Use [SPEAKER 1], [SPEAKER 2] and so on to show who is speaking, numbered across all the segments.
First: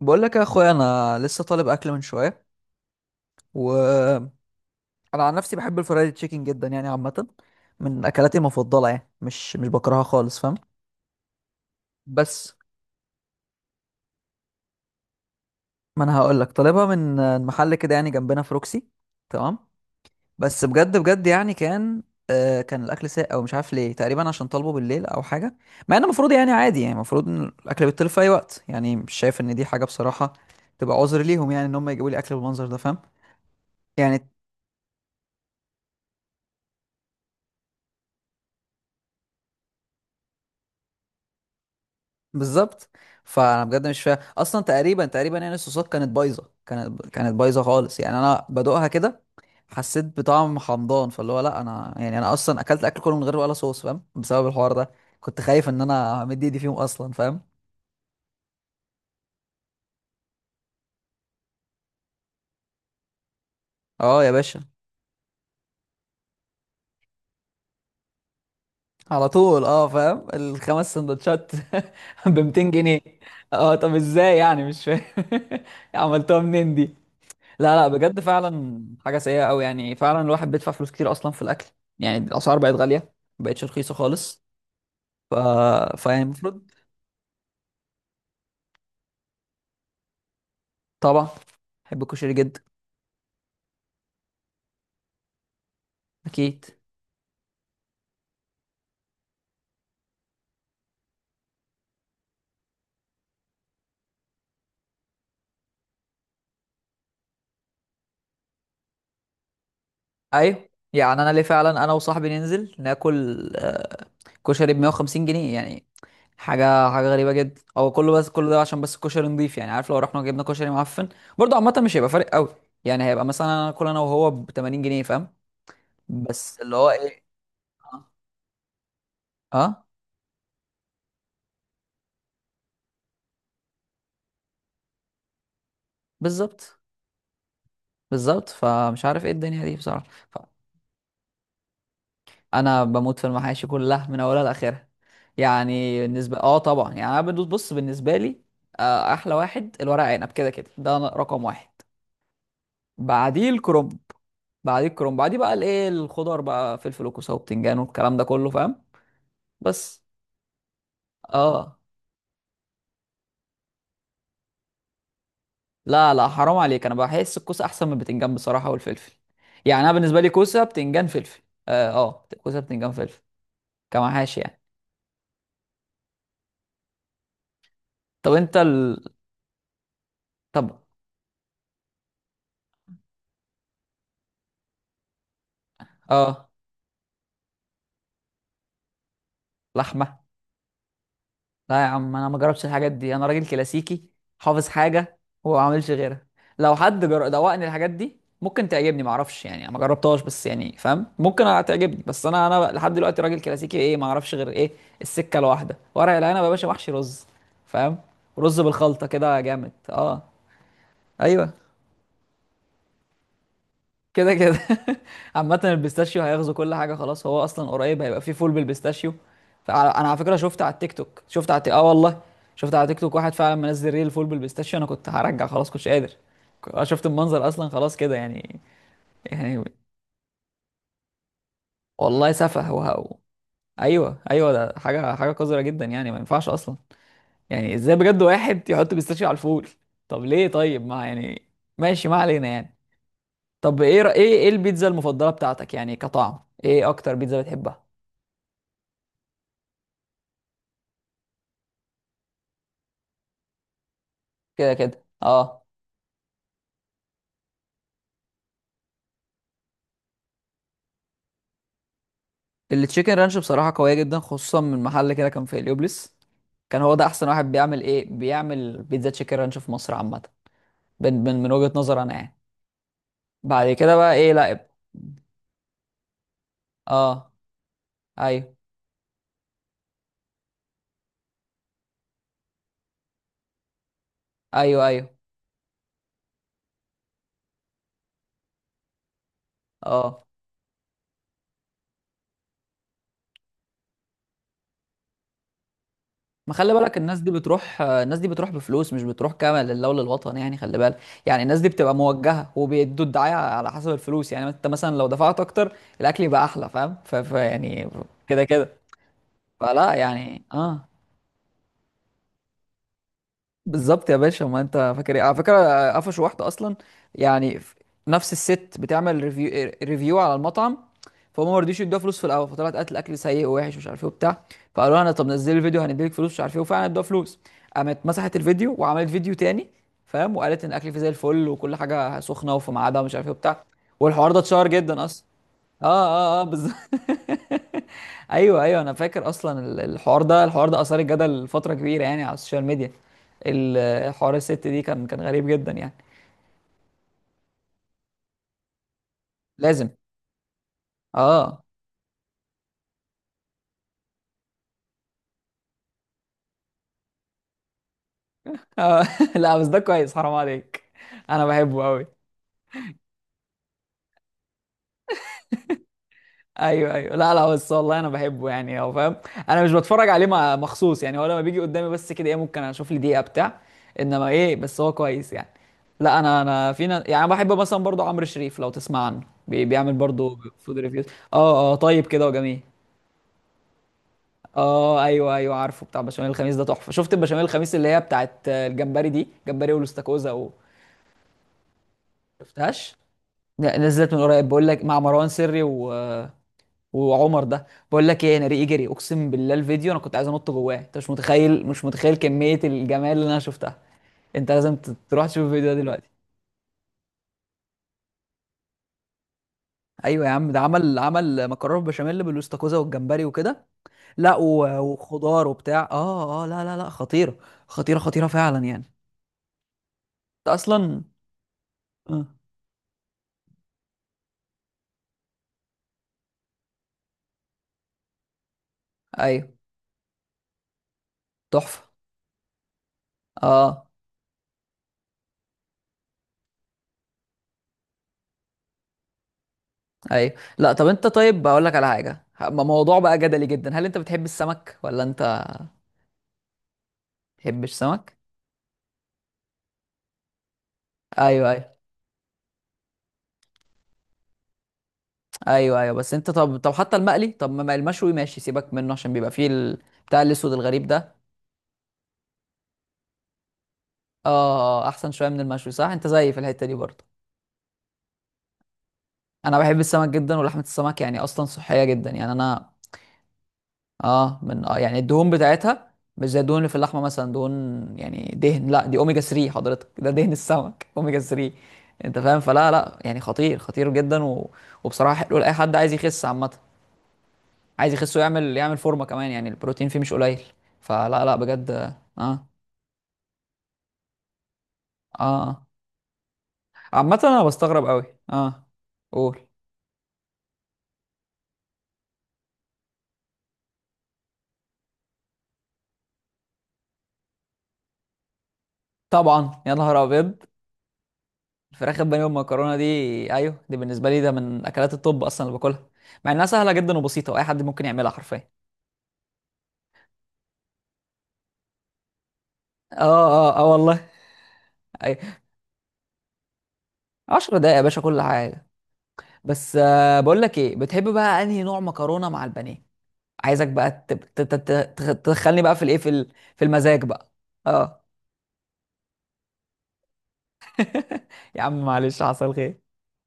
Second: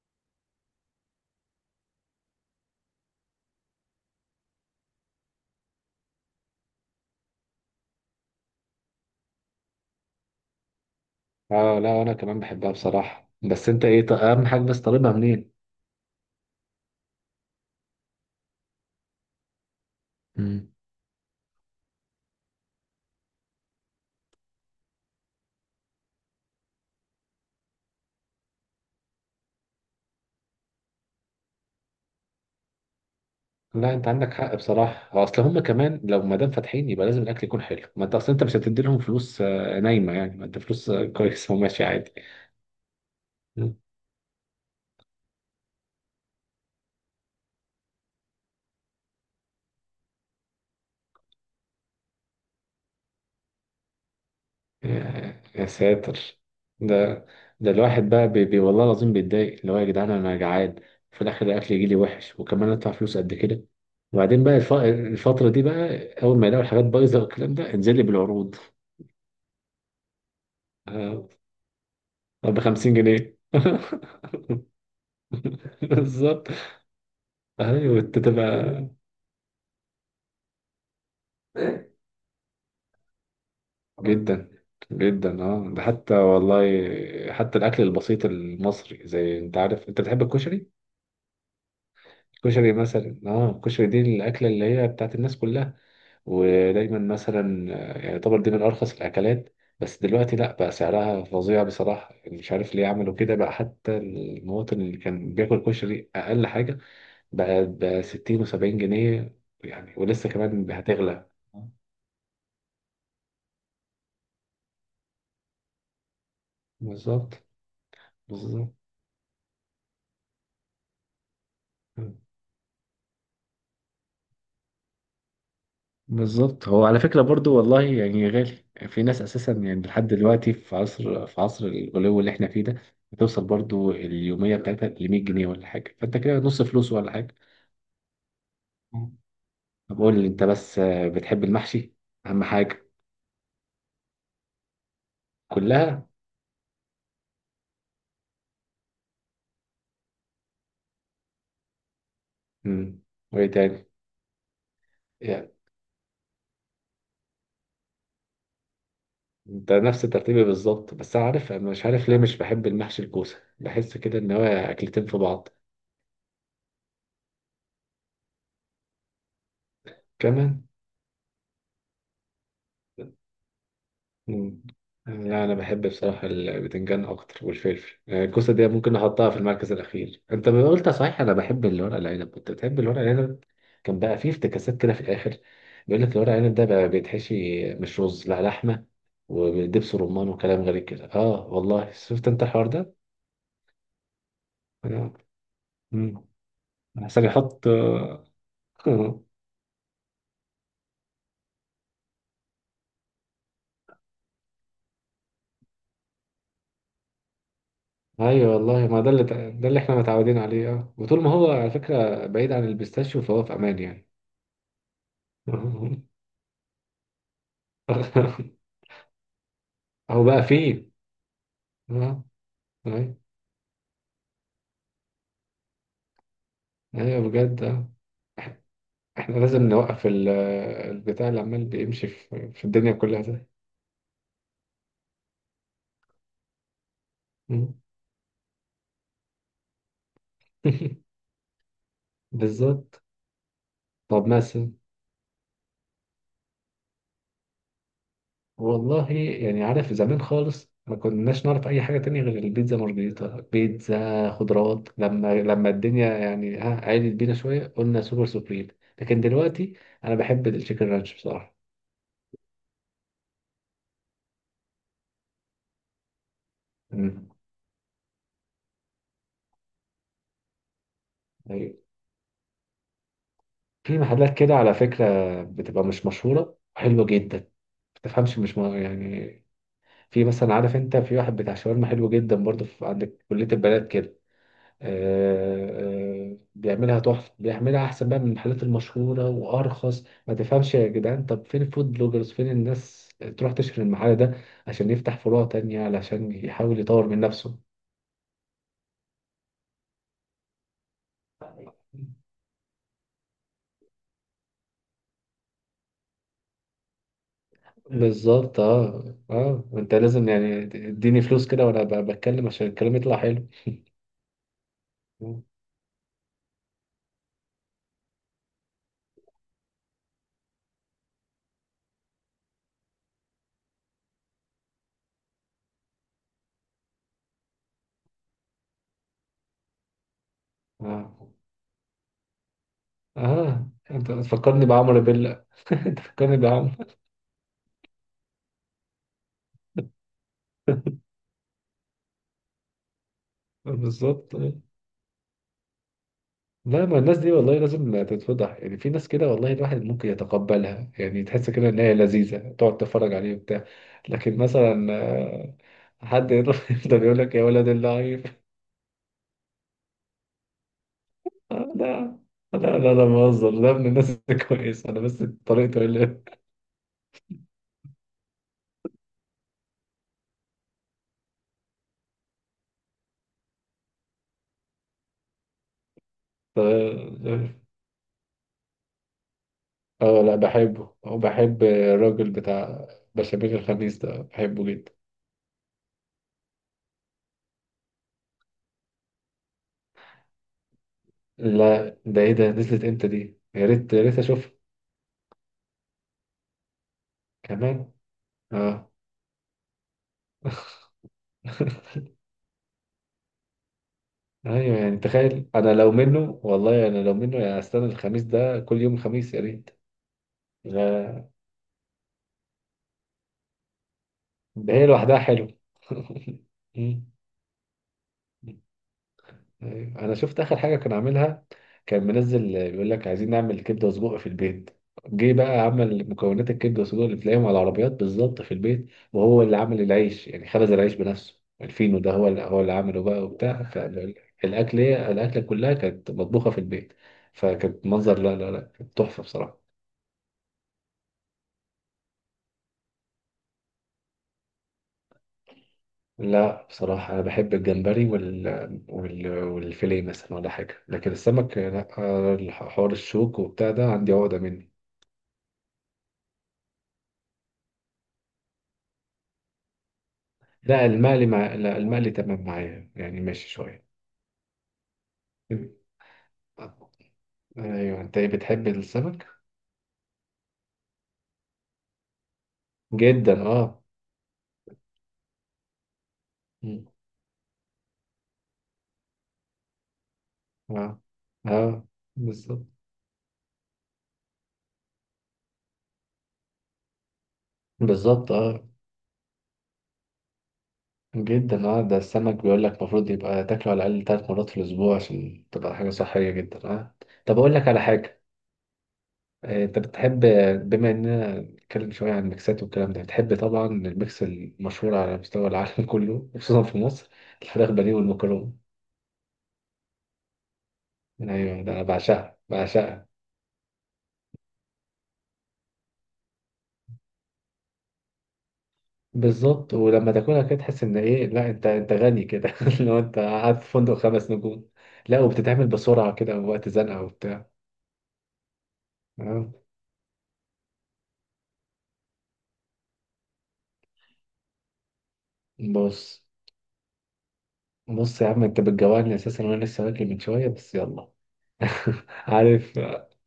[SPEAKER 1] بقول لك يا اخويا، انا لسه طالب اكل من شويه. وانا عن نفسي بحب الفرايد تشيكن جدا، يعني عامه من اكلاتي المفضله، يعني مش بكرهها خالص، فاهم؟
[SPEAKER 2] اه لا وانا كمان
[SPEAKER 1] بس
[SPEAKER 2] بحبها بصراحة. بس انت ايه اهم حاجة، بس طالبها منين؟
[SPEAKER 1] ما انا هقول لك طالبها من محل كده يعني جنبنا في روكسي، تمام. بس
[SPEAKER 2] مم.
[SPEAKER 1] بجد بجد يعني كان، كان الاكل ساقع ومش عارف ليه، تقريبا عشان طالبه بالليل او حاجه. مع ان المفروض يعني عادي، يعني المفروض ان الاكل بيتطلب في اي وقت، يعني مش شايف ان دي حاجه بصراحه تبقى عذر ليهم يعني، ان هم يجيبوا لي اكل بالمنظر ده، فاهم؟
[SPEAKER 2] لا انت
[SPEAKER 1] يعني
[SPEAKER 2] عندك حق بصراحة، هو اصل هم كمان لو ما دام فاتحين يبقى لازم الاكل يكون حلو، ما انت اصل انت مش هتدي لهم فلوس نايمة يعني، ما انت فلوس كويس وماشي عادي.
[SPEAKER 1] بالظبط. فانا
[SPEAKER 2] مم.
[SPEAKER 1] بجد مش فاهم اصلا، تقريبا تقريبا يعني الصوصات كانت بايظه، كانت بايظه خالص يعني، انا بدوقها كده حسيت بطعم حمضان. فاللي هو لا، انا يعني انا اصلا اكلت اكل كله من غير ولا صوص، فاهم؟ بسبب الحوار ده كنت
[SPEAKER 2] يا
[SPEAKER 1] خايف ان انا
[SPEAKER 2] ساتر.
[SPEAKER 1] همد ايدي فيهم اصلا،
[SPEAKER 2] ده
[SPEAKER 1] فاهم؟
[SPEAKER 2] ده الواحد بقى بي بي والله العظيم بيتضايق، اللي هو يا جدعان انا جعان، في الاخر الاكل يجي لي وحش وكمان ادفع فلوس قد كده.
[SPEAKER 1] اه يا
[SPEAKER 2] وبعدين بقى
[SPEAKER 1] باشا.
[SPEAKER 2] الفترة دي بقى، اول ما يلاقوا الحاجات بايظة والكلام ده انزل لي بالعروض.
[SPEAKER 1] على طول، فاهم. الخمس
[SPEAKER 2] آه،
[SPEAKER 1] سندوتشات ب
[SPEAKER 2] ب
[SPEAKER 1] 200
[SPEAKER 2] 50
[SPEAKER 1] جنيه
[SPEAKER 2] جنيه
[SPEAKER 1] اه، طب ازاي؟ يعني مش فاهم. عملتوها
[SPEAKER 2] بالظبط.
[SPEAKER 1] منين دي؟ لا لا،
[SPEAKER 2] ايوه انت
[SPEAKER 1] بجد
[SPEAKER 2] تبقى،
[SPEAKER 1] فعلا حاجة سيئة أوي، يعني فعلا الواحد بيدفع فلوس كتير أصلا في الأكل. يعني الأسعار بقت غالية، مبقتش رخيصة خالص.
[SPEAKER 2] جدا
[SPEAKER 1] ف...
[SPEAKER 2] جدا. اه ده حتى
[SPEAKER 1] فيعني
[SPEAKER 2] والله،
[SPEAKER 1] المفروض.
[SPEAKER 2] حتى الاكل البسيط المصري، زي انت عارف انت بتحب الكشري،
[SPEAKER 1] طبعا بحب الكشري جدا.
[SPEAKER 2] الكشري مثلا، اه الكشري دي الاكله اللي هي بتاعت الناس كلها،
[SPEAKER 1] أكيد.
[SPEAKER 2] ودايما مثلا يعني يعتبر دي من ارخص الاكلات، بس دلوقتي لا، بقى سعرها فظيع بصراحه، مش عارف ليه عملوا كده بقى. حتى المواطن اللي كان بياكل كشري اقل حاجه ب 60 و70 جنيه يعني، ولسه
[SPEAKER 1] أيوه،
[SPEAKER 2] كمان
[SPEAKER 1] يعني
[SPEAKER 2] هتغلى.
[SPEAKER 1] أنا ليه
[SPEAKER 2] آه.
[SPEAKER 1] فعلا، أنا وصاحبي ننزل ناكل، كشري ب 150 جنيه يعني. حاجة حاجة غريبة
[SPEAKER 2] بالظبط،
[SPEAKER 1] جدا، هو كله، بس كله ده
[SPEAKER 2] بالظبط.
[SPEAKER 1] عشان بس الكشري نضيف يعني، عارف، لو رحنا جبنا كشري معفن برضه عامة مش هيبقى فارق أوي. يعني هيبقى مثلا أنا كل أنا وهو ب 80 جنيه، فاهم؟ بس
[SPEAKER 2] بالظبط،
[SPEAKER 1] اللي
[SPEAKER 2] هو
[SPEAKER 1] هو
[SPEAKER 2] على
[SPEAKER 1] إيه.
[SPEAKER 2] فكرة برضو والله
[SPEAKER 1] أه.
[SPEAKER 2] يعني غالي، في ناس أساسا يعني
[SPEAKER 1] آه،
[SPEAKER 2] لحد دلوقتي في عصر الغلو اللي احنا فيه ده، بتوصل برضو اليومية بتاعتها ل 100 جنيه ولا حاجة، فأنت كده نص
[SPEAKER 1] بالظبط.
[SPEAKER 2] فلوس ولا حاجة.
[SPEAKER 1] بالظبط، فمش
[SPEAKER 2] آه.
[SPEAKER 1] عارف ايه الدنيا دي
[SPEAKER 2] طب
[SPEAKER 1] بصراحه،
[SPEAKER 2] قول لي أنت بس، بتحب المحشي؟ أهم
[SPEAKER 1] انا
[SPEAKER 2] حاجة.
[SPEAKER 1] بموت في المحاشي كلها من اولها لاخرها، يعني
[SPEAKER 2] كلها.
[SPEAKER 1] بالنسبه، طبعا. يعني انا بدوس، بص، بالنسبه لي، احلى واحد الورق عنب كده كده، ده رقم واحد.
[SPEAKER 2] مم. وإيه
[SPEAKER 1] بعديه
[SPEAKER 2] تاني؟
[SPEAKER 1] الكرنب بعديه الكرنب بعديه بقى الايه، الخضار بقى، فلفل وكوسه وبتنجان والكلام ده كله، فاهم؟
[SPEAKER 2] انت
[SPEAKER 1] بس،
[SPEAKER 2] نفس ترتيبي بالظبط، بس أنا عارف، انا
[SPEAKER 1] اه
[SPEAKER 2] مش عارف ليه مش بحب المحشي الكوسه، بحس كده ان هو اكلتين في بعض.
[SPEAKER 1] لا لا، حرام عليك. انا بحس الكوسه احسن من البتنجان بصراحه، والفلفل. يعني انا بالنسبه لي
[SPEAKER 2] كمان.
[SPEAKER 1] كوسه بتنجان فلفل. اه اه، كوسه بتنجان فلفل كمحاشي يعني.
[SPEAKER 2] مم. لا انا بحب بصراحه البتنجان اكتر والفلفل، يعني
[SPEAKER 1] طب
[SPEAKER 2] الكوسه
[SPEAKER 1] انت
[SPEAKER 2] دي ممكن احطها في المركز الاخير. انت ما
[SPEAKER 1] طب،
[SPEAKER 2] قلت صحيح، انا بحب الورق العنب، كنت بتحب الورق العنب. كان بقى فيه افتكاسات كده في الاخر، بيقول لك الورق
[SPEAKER 1] اه
[SPEAKER 2] العنب ده بقى بيتحشي مش رز، لا لحمه ودبس
[SPEAKER 1] لحمه.
[SPEAKER 2] رمان وكلام غريب كده، اه
[SPEAKER 1] لا يا
[SPEAKER 2] والله
[SPEAKER 1] عم، انا
[SPEAKER 2] شفت
[SPEAKER 1] ما
[SPEAKER 2] انت
[SPEAKER 1] جربتش
[SPEAKER 2] الحوار
[SPEAKER 1] الحاجات
[SPEAKER 2] ده؟
[SPEAKER 1] دي، انا راجل كلاسيكي، حافظ
[SPEAKER 2] آه.
[SPEAKER 1] حاجه وما بعملش
[SPEAKER 2] مم.
[SPEAKER 1] غيرها. لو حد
[SPEAKER 2] محتاج
[SPEAKER 1] دوقني
[SPEAKER 2] احط
[SPEAKER 1] الحاجات دي
[SPEAKER 2] آه.
[SPEAKER 1] ممكن تعجبني، ما اعرفش، يعني أنا ما جربتهاش، بس يعني فاهم ممكن تعجبني. بس انا لحد دلوقتي راجل كلاسيكي، ايه، ما اعرفش غير ايه السكه الواحده، ورق العنب يا باشا، محشي رز، فاهم؟
[SPEAKER 2] ايوه
[SPEAKER 1] رز
[SPEAKER 2] والله، ما
[SPEAKER 1] بالخلطه
[SPEAKER 2] ده اللي،
[SPEAKER 1] كده،
[SPEAKER 2] ده
[SPEAKER 1] جامد.
[SPEAKER 2] اللي احنا
[SPEAKER 1] اه،
[SPEAKER 2] متعودين عليه. اه، وطول ما
[SPEAKER 1] ايوه
[SPEAKER 2] هو على فكره بعيد عن البيستاشيو فهو في امان يعني.
[SPEAKER 1] كده كده. عامة البيستاشيو هيغزو كل حاجة خلاص، هو أصلا قريب هيبقى فيه فول بالبيستاشيو. فأنا على
[SPEAKER 2] هو
[SPEAKER 1] فكرة
[SPEAKER 2] بقى
[SPEAKER 1] شفت على
[SPEAKER 2] فيه.
[SPEAKER 1] التيك توك، والله
[SPEAKER 2] اه.
[SPEAKER 1] شفت على تيك توك
[SPEAKER 2] ايوه.
[SPEAKER 1] واحد فعلا منزل ريل فول بالبيستاشيو. أنا كنت هرجع خلاص، كنتش قادر. أنا شفت
[SPEAKER 2] أيوة
[SPEAKER 1] المنظر
[SPEAKER 2] بجد
[SPEAKER 1] أصلا
[SPEAKER 2] اه.
[SPEAKER 1] خلاص كده يعني.
[SPEAKER 2] احنا لازم
[SPEAKER 1] يعني
[SPEAKER 2] نوقف البتاع اللي عمال بيمشي
[SPEAKER 1] والله
[SPEAKER 2] في
[SPEAKER 1] سفه.
[SPEAKER 2] الدنيا
[SPEAKER 1] وهو،
[SPEAKER 2] كلها ده.
[SPEAKER 1] أيوه أيوه، ده حاجة حاجة قذرة جدا يعني، ما ينفعش أصلا. يعني إزاي بجد واحد يحط بيستاشيو على الفول؟ طب ليه؟ طيب، ما يعني، ماشي ما علينا يعني.
[SPEAKER 2] بالظبط.
[SPEAKER 1] طب إيه رأ- إيه
[SPEAKER 2] طب
[SPEAKER 1] إيه
[SPEAKER 2] مثلا،
[SPEAKER 1] البيتزا المفضلة بتاعتك يعني كطعم؟ إيه أكتر بيتزا بتحبها؟
[SPEAKER 2] والله يعني عارف زمان خالص ما كناش نعرف اي حاجه تانية غير البيتزا مارجريتا، بيتزا
[SPEAKER 1] كده
[SPEAKER 2] خضروات.
[SPEAKER 1] كده
[SPEAKER 2] لما
[SPEAKER 1] اه.
[SPEAKER 2] لما الدنيا يعني ها عالت بينا شويه قلنا سوبر سوبريم. لكن دلوقتي، انا بحب التشيكن رانش بصراحه.
[SPEAKER 1] التشيكن رانش بصراحة قوية جدا، خصوصا من محل كده كان في هليوبلس. كان هو ده احسن
[SPEAKER 2] امم.
[SPEAKER 1] واحد بيعمل، بيعمل بيتزا تشيكن رانش في مصر عامة، من وجهة
[SPEAKER 2] ايوه.
[SPEAKER 1] نظر انا يعني. بعد كده
[SPEAKER 2] في
[SPEAKER 1] بقى ايه،
[SPEAKER 2] محلات كده
[SPEAKER 1] لا.
[SPEAKER 2] على فكره بتبقى مش مشهوره، حلوه
[SPEAKER 1] اه،
[SPEAKER 2] جدا، ما تفهمش
[SPEAKER 1] ايوه
[SPEAKER 2] مش م... يعني. في مثلا عارف انت، في واحد بتاع شاورما حلو جدا برضه في عند كليه البنات كده.
[SPEAKER 1] ايوه ايوه
[SPEAKER 2] بيعملها تحفة، بيعملها أحسن بقى من المحلات المشهورة وأرخص،
[SPEAKER 1] اه.
[SPEAKER 2] ما تفهمش يا جدعان، طب فين الفود بلوجرز، فين الناس تروح تشهر المحل ده عشان يفتح فروع تانية، علشان
[SPEAKER 1] ما خلي
[SPEAKER 2] يحاول
[SPEAKER 1] بالك،
[SPEAKER 2] يطور
[SPEAKER 1] الناس
[SPEAKER 2] من
[SPEAKER 1] دي
[SPEAKER 2] نفسه.
[SPEAKER 1] بتروح الناس دي بتروح بفلوس، مش بتروح كامل لله وللوطن يعني، خلي بالك. يعني الناس دي بتبقى موجهه، وبيدوا الدعايه على حسب الفلوس. يعني انت مثلا لو دفعت اكتر الاكل يبقى احلى، فاهم؟ يعني كده
[SPEAKER 2] بالظبط.
[SPEAKER 1] كده.
[SPEAKER 2] اه اه،
[SPEAKER 1] فلا
[SPEAKER 2] انت لازم
[SPEAKER 1] يعني،
[SPEAKER 2] يعني اديني فلوس كده وانا بتكلم عشان الكلام يطلع حلو.
[SPEAKER 1] بالظبط يا باشا. ما انت فاكر، ايه على فكره، قفشوا واحده اصلا يعني، نفس الست بتعمل ريفيو على المطعم، فهم ما رضيوش يدوها فلوس في الاول. فطلعت قالت الاكل سيء ووحش ومش عارف ايه وبتاع. فقالوا لها، طب نزلي الفيديو هنديلك فلوس مش عارف ايه، وفعلا ادوها فلوس. قامت مسحت الفيديو وعملت فيديو تاني، فاهم؟ وقالت ان الاكل فيه زي
[SPEAKER 2] اه.
[SPEAKER 1] الفل وكل حاجه سخنه وفي ميعادها ومش عارف ايه وبتاع.
[SPEAKER 2] اه انت
[SPEAKER 1] والحوار ده
[SPEAKER 2] تفكرني
[SPEAKER 1] اتشهر
[SPEAKER 2] بعمرو
[SPEAKER 1] جدا اصلا.
[SPEAKER 2] بيلا
[SPEAKER 1] اه
[SPEAKER 2] انت تفكرني
[SPEAKER 1] اه بالظبط.
[SPEAKER 2] بعمرو.
[SPEAKER 1] ايوه ايوه، انا فاكر اصلا، الحوار ده اثار الجدل فتره كبيره يعني على السوشيال ميديا.
[SPEAKER 2] بالظبط.
[SPEAKER 1] حوار الست دي كان غريب جدا يعني.
[SPEAKER 2] لا، ما الناس دي والله لازم تتفضح، يعني في ناس كده والله الواحد
[SPEAKER 1] لازم.
[SPEAKER 2] ممكن يتقبلها، يعني تحس
[SPEAKER 1] اه،
[SPEAKER 2] كده ان هي لذيذه تقعد تتفرج عليه وبتاع. لكن مثلا حد يروح يفضل يقول لك يا ولد اللعيب.
[SPEAKER 1] آه. لا بس ده كويس، حرام عليك، انا
[SPEAKER 2] آه.
[SPEAKER 1] بحبه قوي.
[SPEAKER 2] لا لا لا لا، بهزر، ده من الناس الكويسه، انا بس طريقته اللي.
[SPEAKER 1] ايوه ايوه، لا لا، بس والله انا بحبه يعني، هو فاهم. انا مش بتفرج عليه مخصوص، يعني هو لما بيجي قدامي بس كده، ايه، ممكن اشوف لي دقيقه بتاع، انما ايه، بس هو كويس يعني. لا انا فينا يعني، أنا بحب
[SPEAKER 2] اه.
[SPEAKER 1] مثلا برضو عمرو شريف لو تسمع عنه، بيعمل
[SPEAKER 2] آه، لا
[SPEAKER 1] برضو فود
[SPEAKER 2] بحبه،
[SPEAKER 1] ريفيوز.
[SPEAKER 2] وبحب
[SPEAKER 1] اه طيب، كده
[SPEAKER 2] الراجل
[SPEAKER 1] وجميل.
[SPEAKER 2] بتاع بشاميل الخميس ده، بحبه جدا.
[SPEAKER 1] اه ايوه ايوه، عارفه بتاع بشاميل الخميس ده تحفه. شفت البشاميل الخميس اللي هي بتاعت، الجمبري دي، جمبري والاستاكوزا
[SPEAKER 2] لا ده ايه ده، نزلت
[SPEAKER 1] شفتهاش؟
[SPEAKER 2] امتى دي؟ يا
[SPEAKER 1] لا،
[SPEAKER 2] ريت يا
[SPEAKER 1] نزلت
[SPEAKER 2] ريت
[SPEAKER 1] من قريب،
[SPEAKER 2] اشوفها.
[SPEAKER 1] بقول لك مع مروان سري وعمر ده.
[SPEAKER 2] كمان.
[SPEAKER 1] بقول لك ايه، انا ريقي جري،
[SPEAKER 2] اه.
[SPEAKER 1] اقسم بالله الفيديو انا كنت عايز انط جواه. انت مش متخيل، مش متخيل كمية الجمال اللي انا شفتها. انت لازم
[SPEAKER 2] ايوه يعني
[SPEAKER 1] تروح تشوف
[SPEAKER 2] تخيل
[SPEAKER 1] الفيديو
[SPEAKER 2] انا
[SPEAKER 1] ده
[SPEAKER 2] لو
[SPEAKER 1] دلوقتي.
[SPEAKER 2] منه، والله انا لو منه يعني استنى الخميس ده، كل يوم خميس يا ريت.
[SPEAKER 1] ايوه يا عم، ده عمل
[SPEAKER 2] لا-
[SPEAKER 1] عمل مكرونه بشاميل بالاستاكوزا والجمبري وكده. لا،
[SPEAKER 2] ده هي لوحدها
[SPEAKER 1] وخضار
[SPEAKER 2] حلو.
[SPEAKER 1] وبتاع، لا لا لا،
[SPEAKER 2] أمم.
[SPEAKER 1] خطيره خطيره خطيره فعلا يعني.
[SPEAKER 2] أيوة. انا شفت
[SPEAKER 1] انت
[SPEAKER 2] اخر حاجه كان
[SPEAKER 1] اصلا،
[SPEAKER 2] عاملها، كان
[SPEAKER 1] آه.
[SPEAKER 2] منزل بيقول لك عايزين نعمل كبده وسجق في البيت. جه بقى عمل مكونات الكبده والسجق اللي بتلاقيهم على العربيات بالظبط في البيت، وهو
[SPEAKER 1] ايوه،
[SPEAKER 2] اللي عمل العيش يعني، خبز العيش بنفسه
[SPEAKER 1] تحفه.
[SPEAKER 2] الفينو ده، هو اللي عمله بقى وبتاع.
[SPEAKER 1] اه،
[SPEAKER 2] فالاكل، الاكله كلها كانت مطبوخه في البيت، فكانت منظر، لا لا لا كانت تحفه بصراحه.
[SPEAKER 1] ايوه. لا طب انت، طيب بقول لك على حاجه، موضوع بقى جدلي جدا، هل انت بتحب السمك ولا انت
[SPEAKER 2] لا بصراحة أنا بحب
[SPEAKER 1] بتحبش
[SPEAKER 2] الجمبري
[SPEAKER 1] سمك؟
[SPEAKER 2] والفيليه مثلا ولا حاجة، لكن
[SPEAKER 1] ايوه
[SPEAKER 2] السمك
[SPEAKER 1] ايوه
[SPEAKER 2] لا، حوار الشوك وبتاع ده عندي عقدة منه.
[SPEAKER 1] ايوه ايوه، بس انت طب، حتى المقلي، طب ما المشوي ماشي، سيبك منه عشان بيبقى فيه بتاع الاسود الغريب ده.
[SPEAKER 2] لا المقلي تمام معايا يعني، ماشي شوية.
[SPEAKER 1] اه احسن شويه من المشوي، صح؟ انت زيي في الحته دي برضه.
[SPEAKER 2] أيوة. أنت إيه، بتحب السمك؟
[SPEAKER 1] انا بحب السمك جدا، ولحمه السمك يعني اصلا صحيه جدا. يعني انا،
[SPEAKER 2] جدا أه.
[SPEAKER 1] اه من آه يعني الدهون بتاعتها مش زي الدهون اللي في
[SPEAKER 2] م.
[SPEAKER 1] اللحمه مثلا، دهون يعني دهن. لا، دي اوميجا 3 حضرتك، ده دهن السمك.
[SPEAKER 2] أه.
[SPEAKER 1] اوميجا 3.
[SPEAKER 2] أه.
[SPEAKER 1] انت فاهم؟
[SPEAKER 2] بالظبط.
[SPEAKER 1] فلا لا يعني خطير، خطير جدا وبصراحه حلو لاي حد عايز يخس عامه، عايز يخس
[SPEAKER 2] بالظبط
[SPEAKER 1] ويعمل،
[SPEAKER 2] أه.
[SPEAKER 1] يعمل فورمه كمان يعني. البروتين فيه مش قليل، فلا لا
[SPEAKER 2] جدا
[SPEAKER 1] بجد.
[SPEAKER 2] أه، ده السمك
[SPEAKER 1] اه
[SPEAKER 2] بيقول لك المفروض يبقى تاكله على الأقل 3 مرات في الأسبوع عشان
[SPEAKER 1] آه.
[SPEAKER 2] تبقى حاجة صحية جدا أه.
[SPEAKER 1] عامه
[SPEAKER 2] طب
[SPEAKER 1] انا
[SPEAKER 2] أقول لك على
[SPEAKER 1] بستغرب قوي.
[SPEAKER 2] حاجة،
[SPEAKER 1] اه، قول.
[SPEAKER 2] انت بتحب، بما اننا نتكلم شويه عن الميكسات والكلام ده، بتحب طبعا الميكس المشهور على مستوى العالم كله، خصوصا في مصر، الفراخ بانيه والمكرونه.
[SPEAKER 1] طبعا، يا نهار ابيض،
[SPEAKER 2] ايوه ده انا
[SPEAKER 1] الفراخ البانيه
[SPEAKER 2] بعشقها
[SPEAKER 1] والمكرونه دي.
[SPEAKER 2] بعشقها.
[SPEAKER 1] ايوه، دي بالنسبه لي ده من اكلات الطب اصلا اللي باكلها، مع انها سهله جدا وبسيطه واي حد ممكن يعملها حرفيا.
[SPEAKER 2] بالظبط، ولما تاكلها كده تحس ان ايه، لا انت انت غني كده لو انت
[SPEAKER 1] اه
[SPEAKER 2] قاعد في
[SPEAKER 1] اه
[SPEAKER 2] فندق
[SPEAKER 1] والله
[SPEAKER 2] 5 نجوم.
[SPEAKER 1] اي
[SPEAKER 2] لا، وبتتعمل بسرعه كده وقت زنقه وبتاع.
[SPEAKER 1] 10 دقايق يا باشا كل حاجه.
[SPEAKER 2] آه.
[SPEAKER 1] بس، آه، بقول لك ايه، بتحب بقى انهي نوع مكرونه مع البانيه؟ عايزك بقى تدخلني بقى في الايه،
[SPEAKER 2] بص.
[SPEAKER 1] في المزاج بقى. اه
[SPEAKER 2] بص يا عم، انت بتجوعني اساسا وانا لسه واكل من شويه، بس يلا
[SPEAKER 1] يا عم، معلش حصل خير.
[SPEAKER 2] عارف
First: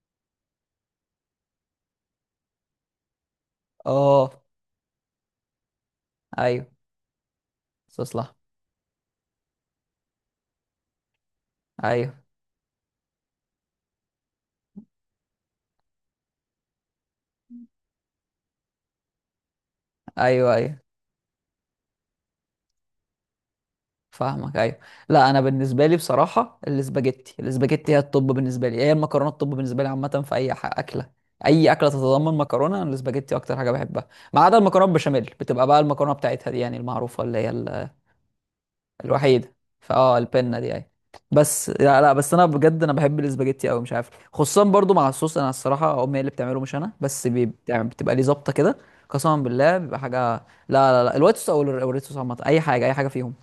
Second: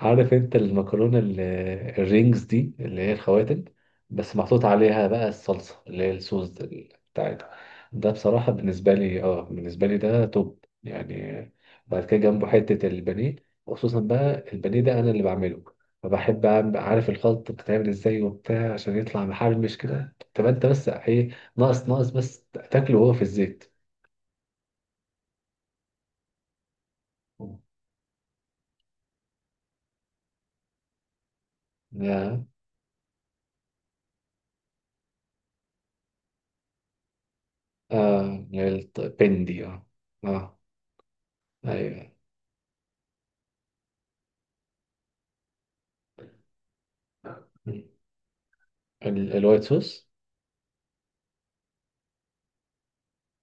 [SPEAKER 2] عارف انت المكرونه الرينجز دي، اللي هي الخواتم،
[SPEAKER 1] اه
[SPEAKER 2] بس محطوط عليها بقى الصلصه اللي هي الصوص ده
[SPEAKER 1] ايوه،
[SPEAKER 2] بتاعتها. ده
[SPEAKER 1] استصلح.
[SPEAKER 2] بصراحه بالنسبه لي، اه بالنسبه لي ده توب يعني. بعد
[SPEAKER 1] ايوه
[SPEAKER 2] كده جنبه حته البانيه، وخصوصا بقى البانيه ده انا اللي بعمله. فبحب عارف الخلط بتتعمل ازاي وبتاع عشان يطلع محرمش كده، تبقى
[SPEAKER 1] ايوه
[SPEAKER 2] انت
[SPEAKER 1] ايوه،
[SPEAKER 2] بس ايه، ناقص ناقص بس تاكله وهو في الزيت.
[SPEAKER 1] فاهمك. ايوه. لا انا بالنسبه لي بصراحه، الاسباجيتي هي الطب بالنسبه لي، هي المكرونه الطب بالنسبه لي عامه، في اي ح- اكله اي اكله تتضمن
[SPEAKER 2] ده
[SPEAKER 1] مكرونه. انا الاسباجيتي اكتر حاجه بحبها، ما عدا المكرونه بشاميل بتبقى بقى المكرونه بتاعتها دي يعني المعروفه، اللي هي
[SPEAKER 2] آه
[SPEAKER 1] الوحيده.
[SPEAKER 2] البندي اه.
[SPEAKER 1] فاه
[SPEAKER 2] آه.
[SPEAKER 1] البنه دي اهي. بس لا
[SPEAKER 2] ايوه.
[SPEAKER 1] لا، بس انا بجد بحب الاسباجيتي قوي، مش عارف، خصوصا برضو مع الصوص. انا الصراحه امي هي اللي بتعمله مش انا، بس
[SPEAKER 2] مم.
[SPEAKER 1] بتبقى ليه ظابطه كده. قسما
[SPEAKER 2] الوايت
[SPEAKER 1] بالله بيبقى
[SPEAKER 2] صوص.
[SPEAKER 1] حاجه، لا. لا لا، الوايت صوص او أو الريد صوص عامه، اي حاجه اي حاجه فيهم.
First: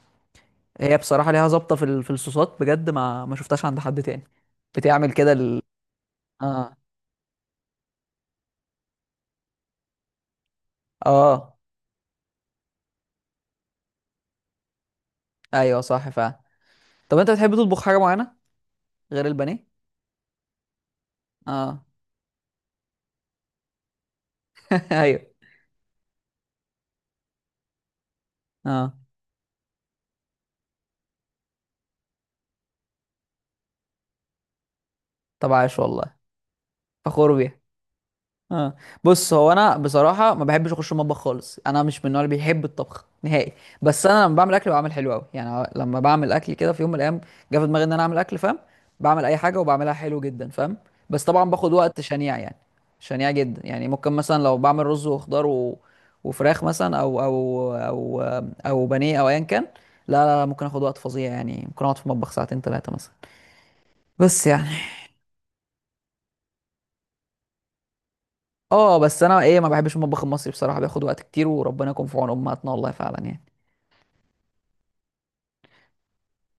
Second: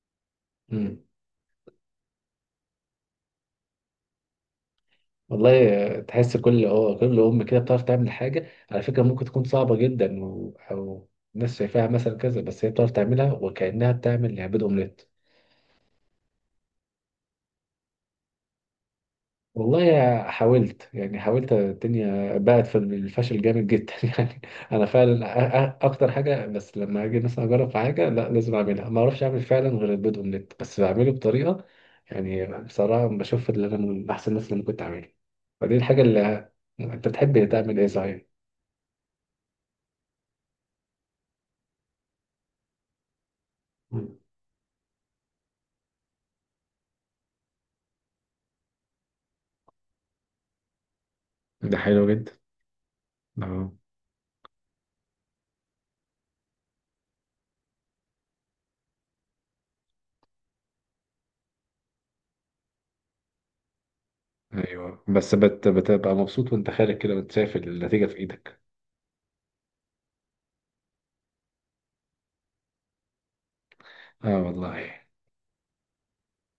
[SPEAKER 1] هي
[SPEAKER 2] مم.
[SPEAKER 1] بصراحه ليها ظابطه في الصوصات بجد، ما شفتهاش عند حد تاني. بتعمل كده
[SPEAKER 2] والله تحس كل
[SPEAKER 1] اه
[SPEAKER 2] اه كل ام كده بتعرف تعمل حاجه على فكره، ممكن تكون صعبه جدا و... او
[SPEAKER 1] اه
[SPEAKER 2] الناس شايفاها مثلا كذا، بس هي بتعرف تعملها وكانها بتعمل يعني بيض اومليت.
[SPEAKER 1] ايوه، صح فعلا. طب انت بتحب تطبخ حاجه معينه غير البانيه؟
[SPEAKER 2] والله حاولت يعني حاولت،
[SPEAKER 1] اه.
[SPEAKER 2] الدنيا بقت في الفشل جامد جدا يعني. انا فعلا
[SPEAKER 1] ايوه.
[SPEAKER 2] اكتر حاجه، بس لما اجي مثلا اجرب في حاجه لا، لازم اعملها،
[SPEAKER 1] اه،
[SPEAKER 2] ما اعرفش اعمل فعلا غير البيض اومليت، بس بعمله بطريقه يعني بصراحه بشوف ان انا من احسن الناس اللي أنا كنت اعملها.
[SPEAKER 1] طب
[SPEAKER 2] فدي
[SPEAKER 1] عاش
[SPEAKER 2] الحاجه
[SPEAKER 1] والله،
[SPEAKER 2] اللي، انت
[SPEAKER 1] فخور
[SPEAKER 2] بتحب
[SPEAKER 1] بيها.
[SPEAKER 2] تعمل ايه صحيح؟
[SPEAKER 1] اه. بص هو انا بصراحه ما بحبش اخش المطبخ خالص، انا مش من النوع اللي بيحب الطبخ نهائي. بس
[SPEAKER 2] مم.
[SPEAKER 1] انا لما بعمل اكل بعمل حلو قوي، يعني لما بعمل اكل كده في يوم من الايام جه في دماغي ان انا اعمل اكل، فاهم؟ بعمل اي حاجه وبعملها حلو جدا، فاهم؟ بس طبعا باخد
[SPEAKER 2] ده
[SPEAKER 1] وقت
[SPEAKER 2] حلو جدا.
[SPEAKER 1] شنيع يعني، شنيع جدا
[SPEAKER 2] اه.
[SPEAKER 1] يعني. ممكن مثلا لو بعمل رز وخضار وفراخ مثلا، او بانيه او ايا كان. لا لا لا، ممكن اخد وقت فظيع يعني، ممكن اقعد في المطبخ ساعتين ثلاثه مثلا، بس يعني.
[SPEAKER 2] ايوه، بس بتبقى مبسوط وانت خارج كده وانت شايف النتيجة في ايدك.
[SPEAKER 1] اه بس انا ما بحبش المطبخ المصري بصراحه، بياخد وقت كتير، وربنا يكون في عون امهاتنا، والله فعلا يعني.
[SPEAKER 2] اه والله.